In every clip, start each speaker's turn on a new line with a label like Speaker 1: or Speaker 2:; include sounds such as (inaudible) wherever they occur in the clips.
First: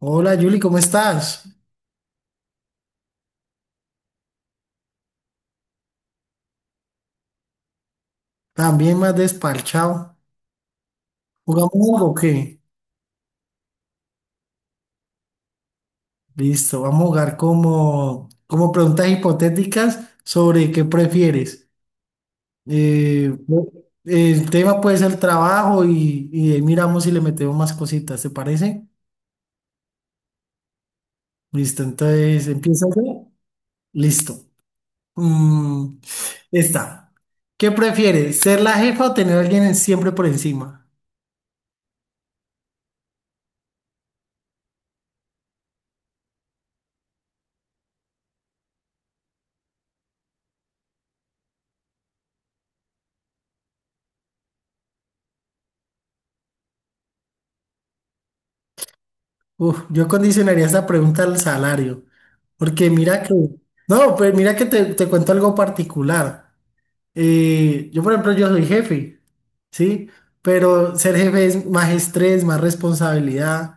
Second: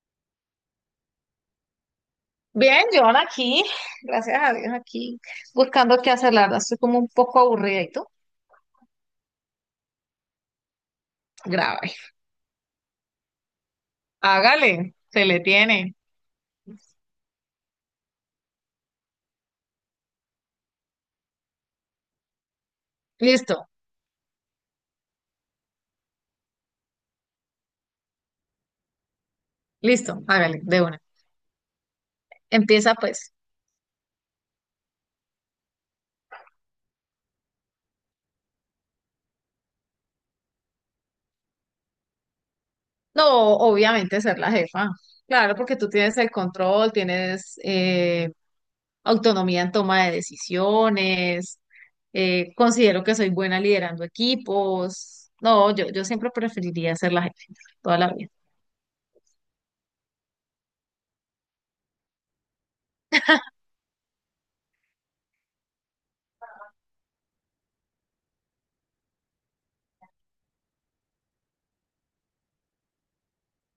Speaker 1: Hola Yuli, ¿cómo estás?
Speaker 2: Bien, John aquí, gracias a Dios, aquí buscando qué hacer, la verdad, estoy como un poco aburrida y tú,
Speaker 1: También más desparchado. ¿Jugamos algo
Speaker 2: grave.
Speaker 1: o qué?
Speaker 2: Hágale, se le tiene.
Speaker 1: Listo, vamos a jugar como preguntas hipotéticas sobre qué prefieres. Eh,
Speaker 2: Listo,
Speaker 1: el tema puede ser trabajo y ahí miramos si le metemos más cositas, ¿te parece?
Speaker 2: listo, hágale, de una.
Speaker 1: Listo, entonces empieza
Speaker 2: Empieza
Speaker 1: yo.
Speaker 2: pues.
Speaker 1: Listo. Mm, esta. ¿Qué prefieres? ¿Ser la jefa o tener a alguien siempre por encima?
Speaker 2: No, obviamente ser la jefa. Claro, porque tú tienes el control, tienes autonomía en toma de decisiones, considero que soy buena liderando equipos. No, yo siempre preferiría ser la jefa, toda la vida.
Speaker 1: Uf, yo condicionaría esta pregunta al salario. Porque mira que, no, pues mira que te cuento algo particular. Yo, por ejemplo, yo soy jefe, ¿sí? Pero ser jefe es más estrés, más responsabilidad.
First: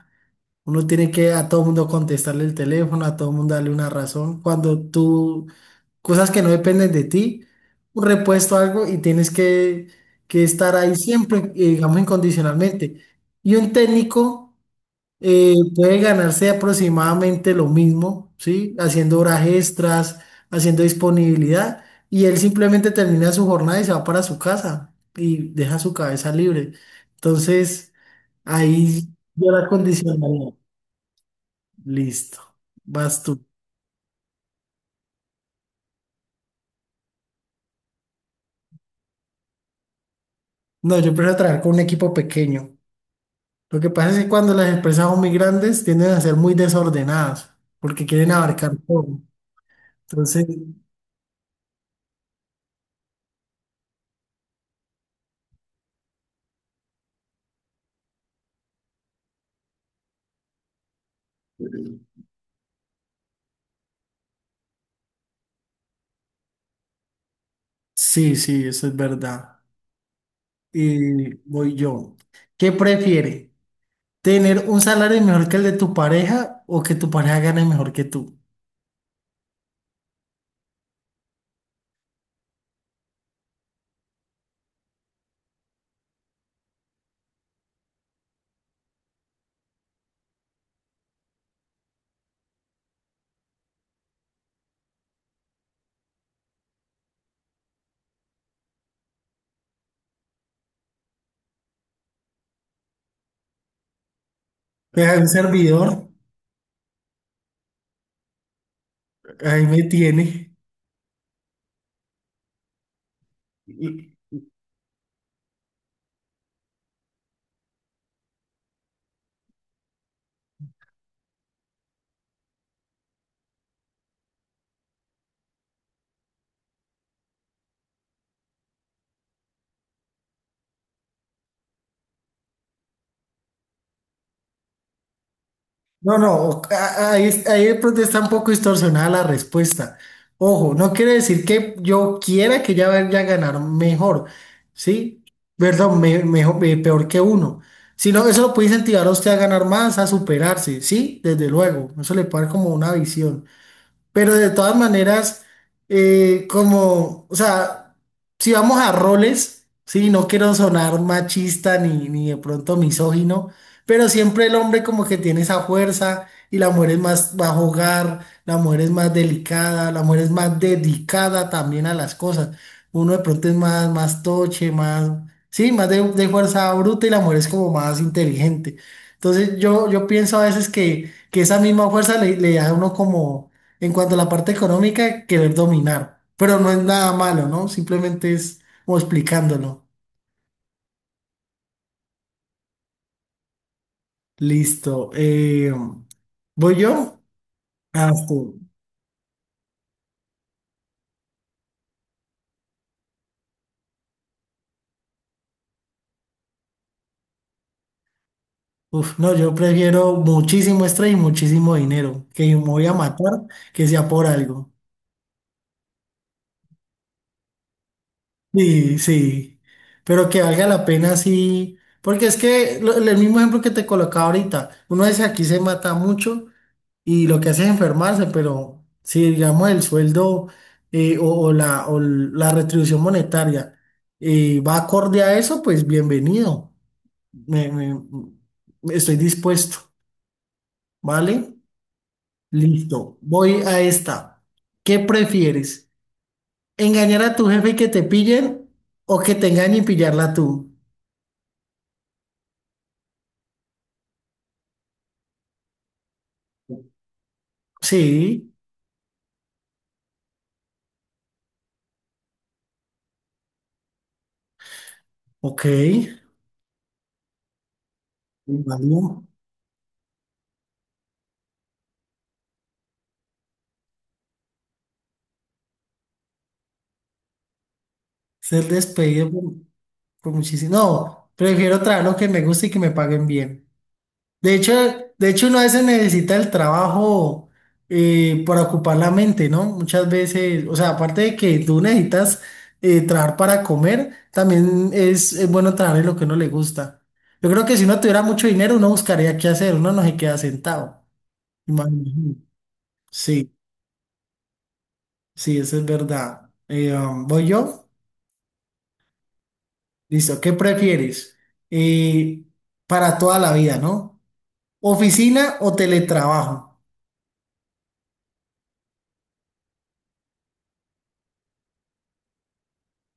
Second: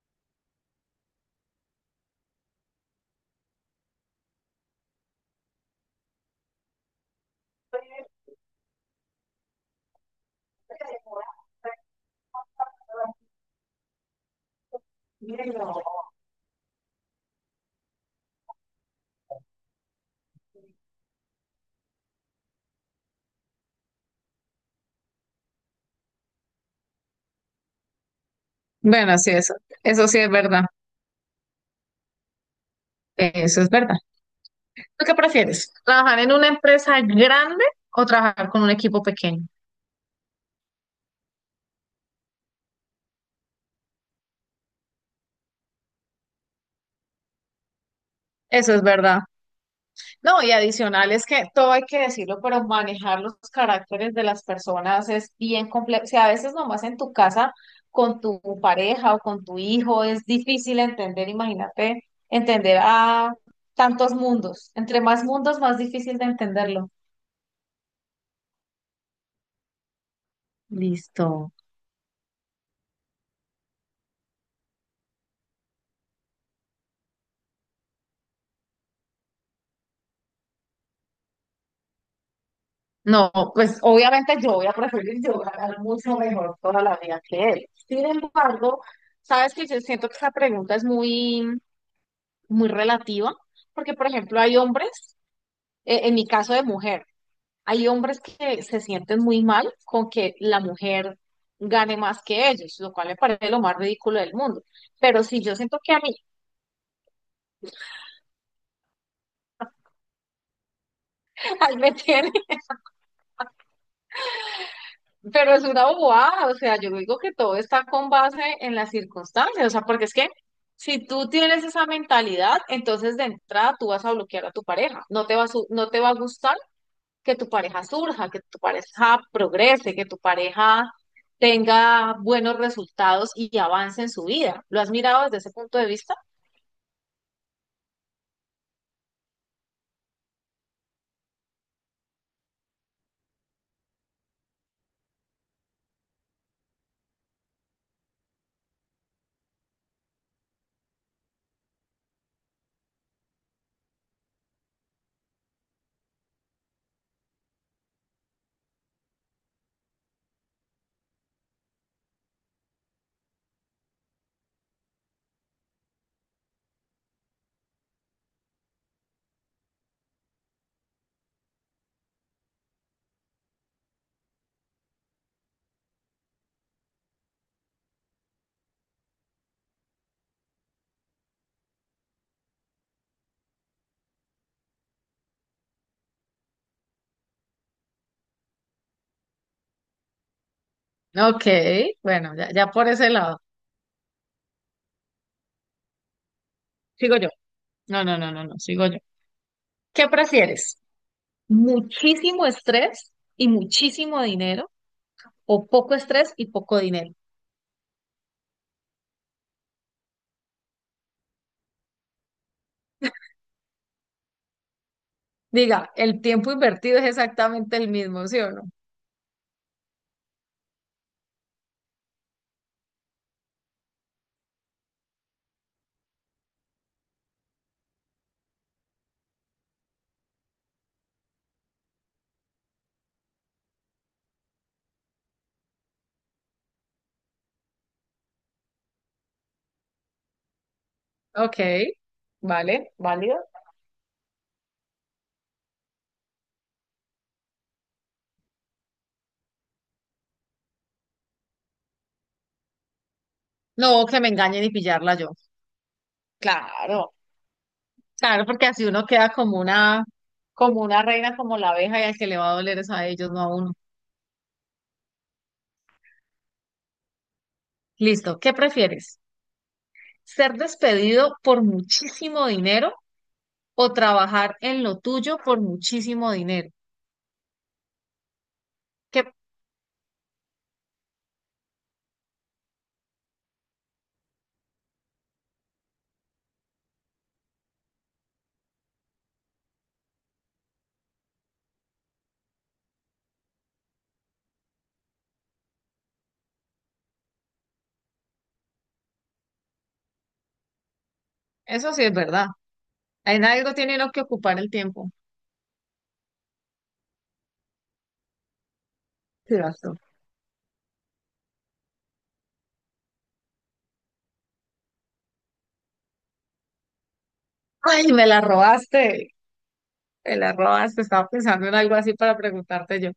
Speaker 1: Uno tiene que a todo mundo contestarle el teléfono, a todo mundo darle una razón. Cuando tú, cosas que no dependen de ti, un repuesto, algo, y tienes que estar ahí siempre, digamos, incondicionalmente. Y un técnico puede ganarse aproximadamente lo mismo, ¿sí? Haciendo horas extras, haciendo disponibilidad, y él simplemente termina su jornada y se va para su casa y deja su cabeza libre. Entonces, ahí
Speaker 2: Bueno, sí,
Speaker 1: yo
Speaker 2: eso,
Speaker 1: la
Speaker 2: eso sí es
Speaker 1: condicionaría.
Speaker 2: verdad.
Speaker 1: Listo, vas tú.
Speaker 2: Eso es verdad. ¿Tú qué prefieres? ¿Trabajar en una empresa grande o trabajar con un equipo pequeño?
Speaker 1: No, yo prefiero trabajar con un equipo pequeño. Lo que pasa es que cuando las empresas son muy grandes tienden a ser muy desordenadas porque quieren abarcar
Speaker 2: Eso es
Speaker 1: todo.
Speaker 2: verdad. No,
Speaker 1: Entonces,
Speaker 2: y adicional es que todo hay que decirlo, pero manejar los caracteres de las personas es bien complejo. O sea, a veces nomás en tu casa con tu pareja o con tu hijo es difícil entender, imagínate, entender a tantos mundos. Entre más mundos, más difícil de entenderlo.
Speaker 1: sí, sí, eso es verdad. Y
Speaker 2: Listo.
Speaker 1: voy yo. ¿Qué prefiere? ¿Tener un salario mejor que el de tu pareja o que tu pareja gane mejor que tú?
Speaker 2: No, pues obviamente yo voy a preferir yo ganar mucho mejor toda la vida que él. Sin embargo, sabes que yo siento que esa pregunta es muy, muy relativa, porque por ejemplo hay hombres, en mi caso de mujer, hay hombres que se sienten muy mal con que la mujer gane más que ellos, lo cual me parece lo más ridículo del mundo.
Speaker 1: Deja, hay
Speaker 2: Pero
Speaker 1: un
Speaker 2: si yo siento que a
Speaker 1: servidor,
Speaker 2: mí,
Speaker 1: ahí me tiene.
Speaker 2: (laughs) ahí me tiene.
Speaker 1: Y-
Speaker 2: Pero es una bobada, o sea, yo digo que todo está con base en las circunstancias, o sea, porque es que si tú tienes esa mentalidad, entonces de entrada tú vas a bloquear a tu pareja, no te va a, no te va a gustar que tu pareja surja, que tu pareja progrese, que tu pareja tenga buenos resultados y avance en su vida. ¿Lo has mirado desde ese punto de vista?
Speaker 1: No, no, ahí, ahí de pronto está un poco distorsionada la respuesta. Ojo, no quiere decir que yo quiera que ella vaya a ganar mejor, ¿sí? Perdón, mejor, peor que uno. Sino eso lo puede incentivar a usted a ganar más, a superarse, ¿sí? Desde luego, eso le puede dar como una visión. Pero de todas maneras, como, o sea, si vamos a roles, sí, no quiero sonar machista ni de pronto misógino, pero siempre el hombre como que tiene esa fuerza y la mujer es más, va a jugar, la mujer es más delicada, la mujer es más dedicada también a las cosas. Uno de pronto es más, más toche, más, sí, más de fuerza bruta y la mujer es como más inteligente. Entonces yo pienso a veces que esa misma fuerza le da a uno como en cuanto a la parte económica, querer dominar. Pero no es nada malo, ¿no? Simplemente es como explicándolo.
Speaker 2: Ok, bueno, ya, ya por ese lado.
Speaker 1: Listo. ¿Voy
Speaker 2: Sigo
Speaker 1: yo?
Speaker 2: yo. No,
Speaker 1: Ah,
Speaker 2: no, no, no, no,
Speaker 1: sí.
Speaker 2: sigo yo. ¿Qué prefieres? ¿Muchísimo estrés y muchísimo dinero o poco estrés y poco dinero?
Speaker 1: Uf, no, yo prefiero muchísimo estrés y muchísimo dinero. Que me voy a matar, que sea por algo.
Speaker 2: Diga, el tiempo invertido es exactamente el mismo, ¿sí o no?
Speaker 1: Sí, sí, pero que valga la pena sí, porque es que el mismo ejemplo que te colocaba ahorita, uno dice aquí se mata mucho, y lo que hace es enfermarse, pero si digamos el sueldo o, o la retribución monetaria va acorde a eso, pues bienvenido. Me, me- Estoy dispuesto, ¿vale?
Speaker 2: Ok, vale,
Speaker 1: Listo,
Speaker 2: válido.
Speaker 1: voy a esta. ¿Qué prefieres? ¿Engañar a tu jefe y que te pillen o que te engañen y pillarla tú?
Speaker 2: No, que me engañen y pillarla yo. Claro, claro,
Speaker 1: Sí,
Speaker 2: porque así uno queda como una reina, como la abeja, y al que le va a doler es a ellos, no a uno.
Speaker 1: ok.
Speaker 2: Listo, ¿qué prefieres?
Speaker 1: Válido.
Speaker 2: ¿Ser despedido por muchísimo dinero o trabajar en lo tuyo por muchísimo dinero?
Speaker 1: Ser
Speaker 2: Que
Speaker 1: despedido por muchísimo. No, prefiero trabajar lo que me gusta y que me paguen bien. De hecho, de hecho uno a veces necesita el trabajo para ocupar la mente, ¿no? Muchas veces, o sea, aparte de que tú necesitas trabajar para comer, también es bueno trabajar en lo que uno le gusta. Yo creo que si uno tuviera mucho dinero, uno buscaría qué hacer, uno no se queda sentado.
Speaker 2: eso sí es
Speaker 1: Imagínate.
Speaker 2: verdad. En
Speaker 1: Sí,
Speaker 2: algo tiene uno que ocupar el tiempo.
Speaker 1: sí, eso es verdad. ¿Voy yo?
Speaker 2: Sí,
Speaker 1: Listo, ¿qué prefieres? Eh, para toda la vida, ¿no? ¿Oficina o teletrabajo?
Speaker 2: ay, me la robaste, me la robaste. Estaba pensando en algo así para preguntarte yo.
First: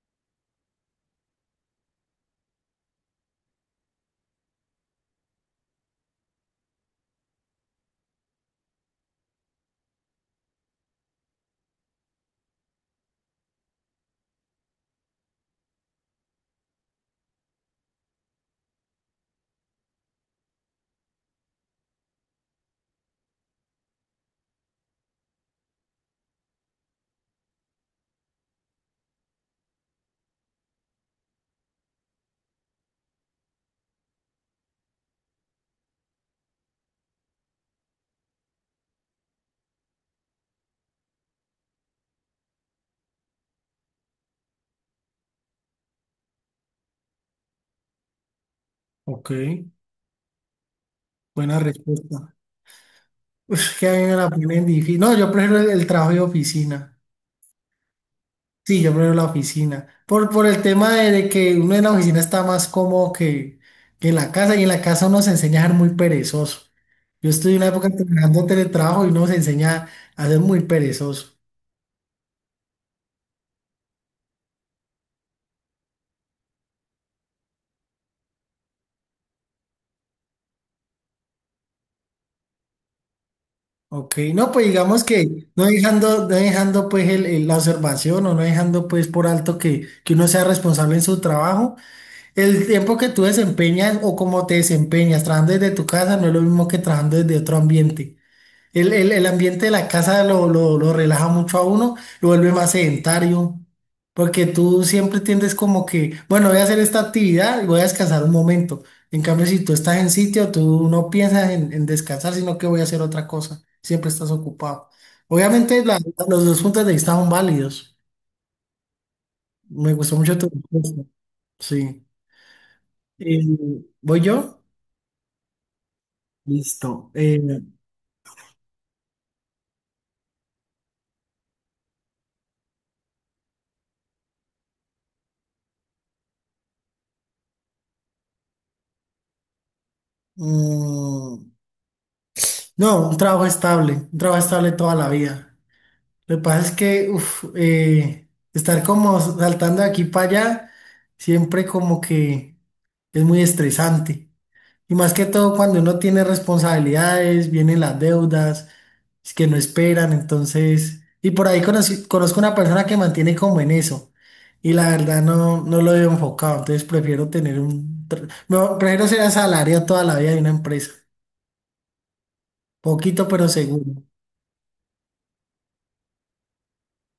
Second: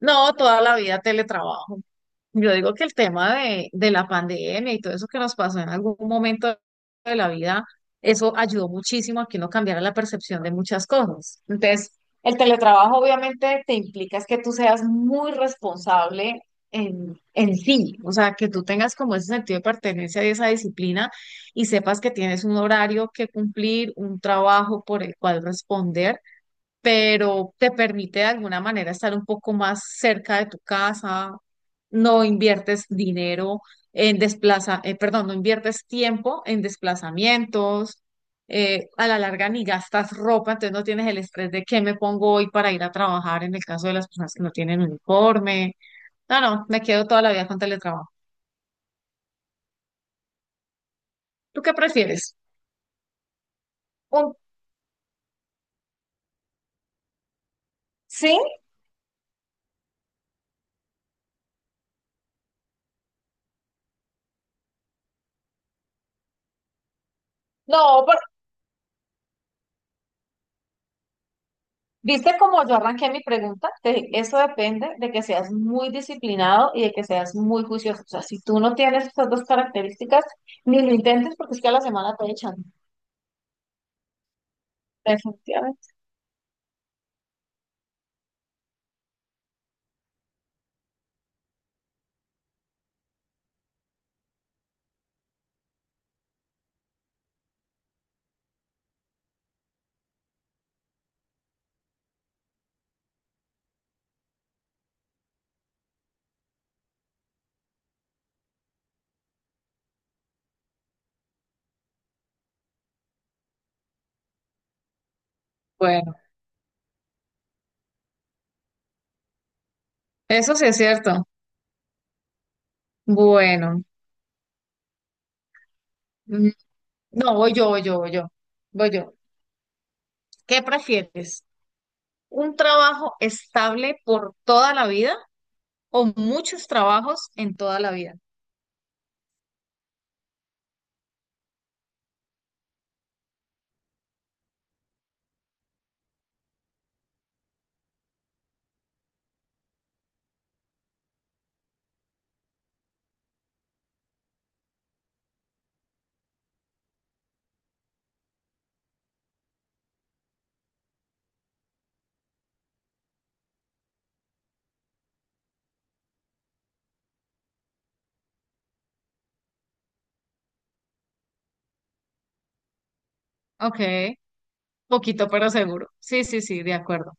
Speaker 2: No, toda la vida teletrabajo. Yo digo que el tema de la pandemia y todo eso que nos pasó en algún momento de la vida, eso ayudó muchísimo a que uno cambiara la percepción de muchas cosas. Entonces, el teletrabajo obviamente te implica es que tú seas muy responsable en sí, o sea, que tú tengas como ese sentido de pertenencia y esa disciplina y sepas que tienes un horario que cumplir, un trabajo por el cual responder pero te permite de alguna manera estar un poco más cerca de tu casa, no inviertes dinero perdón, no inviertes tiempo en desplazamientos, a la larga ni gastas ropa, entonces no tienes el estrés de qué me pongo hoy para ir a trabajar en el caso de las personas que no tienen uniforme. No, no, me quedo toda la vida con teletrabajo.
Speaker 1: Ok, buena
Speaker 2: ¿Tú qué
Speaker 1: respuesta.
Speaker 2: prefieres?
Speaker 1: Uf, que a mí me la
Speaker 2: Un.
Speaker 1: ponen difícil. No, yo prefiero el trabajo de oficina.
Speaker 2: ¿Sí?
Speaker 1: Sí, yo prefiero la oficina. Por el tema de que uno en la oficina está más cómodo que en la casa y en la casa uno se enseña a ser muy perezoso. Yo estuve en una época
Speaker 2: No,
Speaker 1: trabajando teletrabajo y uno se enseña a ser muy perezoso.
Speaker 2: ¿viste cómo yo arranqué mi pregunta? Te dije, eso depende de que seas muy disciplinado y de que seas muy juicioso. O sea, si tú no tienes esas dos características, ni lo intentes porque es que a la semana te echan.
Speaker 1: Ok, no, pues digamos que no
Speaker 2: Definitivamente.
Speaker 1: dejando, no dejando pues la observación o no dejando pues por alto que uno sea responsable en su trabajo. El tiempo que tú desempeñas o cómo te desempeñas trabajando desde tu casa no es lo mismo que trabajando desde otro ambiente. El ambiente de la casa lo relaja mucho a uno, lo vuelve más sedentario, porque tú siempre tiendes como que, bueno, voy a hacer esta actividad y voy a descansar un momento. En cambio, si tú estás en sitio, tú no piensas en descansar, sino que voy a hacer otra cosa. Siempre estás ocupado. Obviamente,
Speaker 2: Bueno,
Speaker 1: los dos puntos de vista son válidos. Me gustó mucho tu
Speaker 2: eso sí es
Speaker 1: respuesta.
Speaker 2: cierto.
Speaker 1: Sí. Eh,
Speaker 2: Bueno,
Speaker 1: ¿Voy yo?
Speaker 2: mm,
Speaker 1: Listo.
Speaker 2: no, voy yo, voy yo, voy yo, voy yo. ¿Qué prefieres? ¿Un trabajo estable por toda la vida o muchos trabajos en toda la vida?
Speaker 1: Mm, no, un trabajo estable toda la vida. Lo que pasa es que uf, estar como saltando de aquí para allá, siempre como que es muy estresante. Y más que todo cuando uno tiene responsabilidades, vienen las deudas, es que no esperan, entonces, y por ahí conozco una persona que mantiene como en eso, y la verdad no, no lo veo enfocado, entonces prefiero tener un, no, prefiero ser asalariado toda la vida de una empresa, poquito pero
Speaker 2: Ok,
Speaker 1: seguro,
Speaker 2: poquito pero seguro. Sí, sí, sí, de acuerdo.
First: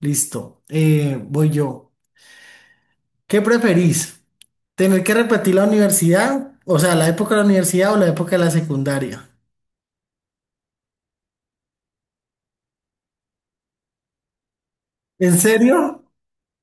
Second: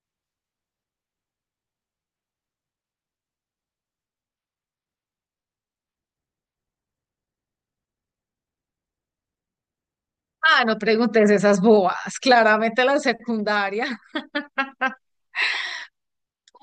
Speaker 1: listo, voy yo, ¿qué preferís? ¿Tener que repetir la universidad? O sea, ¿la época de la universidad o la época de la secundaria?
Speaker 2: Ah, no preguntes esas bobas. Claramente la secundaria.
Speaker 1: ¿En serio?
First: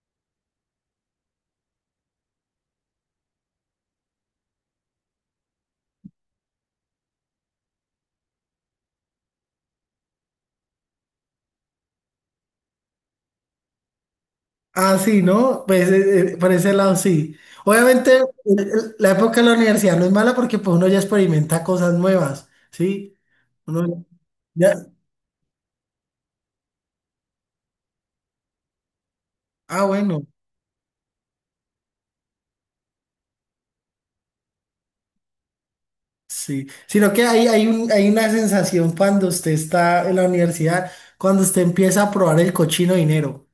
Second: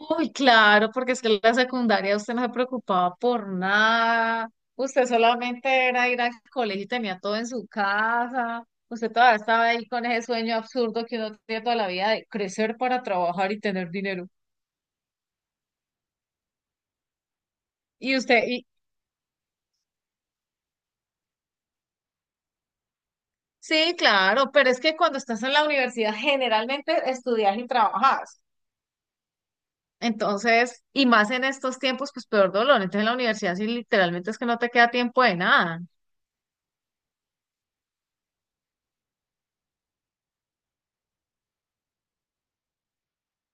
Speaker 2: Uy, claro, porque es que en la secundaria usted no se preocupaba por nada. Usted solamente era ir al colegio y tenía todo en su casa. Usted todavía estaba ahí con ese sueño absurdo que uno tiene toda la vida de crecer para trabajar y tener dinero.
Speaker 1: Ah, sí, ¿no? Pues por ese lado sí. Obviamente
Speaker 2: Y usted, y
Speaker 1: la época de la universidad no es mala porque pues uno ya experimenta cosas nuevas, ¿sí?
Speaker 2: sí,
Speaker 1: Uno
Speaker 2: claro, pero
Speaker 1: ya-
Speaker 2: es que cuando estás en la universidad generalmente estudias y trabajas.
Speaker 1: ah, bueno,
Speaker 2: Entonces, y más en estos tiempos, pues peor dolor. Entonces, en la universidad sí literalmente es que no te queda tiempo de nada.
Speaker 1: sí. Sino que hay un, hay una sensación cuando usted está en la universidad, cuando usted empieza a probar el cochino dinero,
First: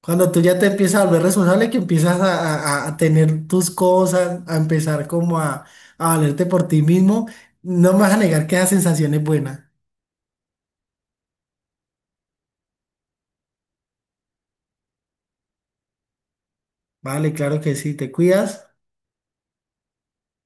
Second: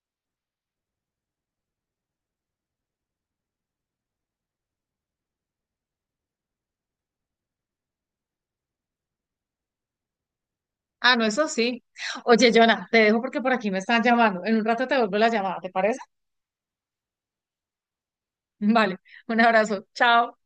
Speaker 1: cuando tú ya te empiezas a volver responsable, que empiezas a, tener tus cosas, a empezar como a valerte por ti mismo, no me vas a negar que esa sensación es buena.
Speaker 2: Ah, no, eso sí. Oye, Jonah, te dejo porque por aquí me están llamando. En un rato te vuelvo la llamada, ¿te parece?
Speaker 1: Vale, claro que sí, te cuidas.
Speaker 2: Vale, un abrazo. Chao.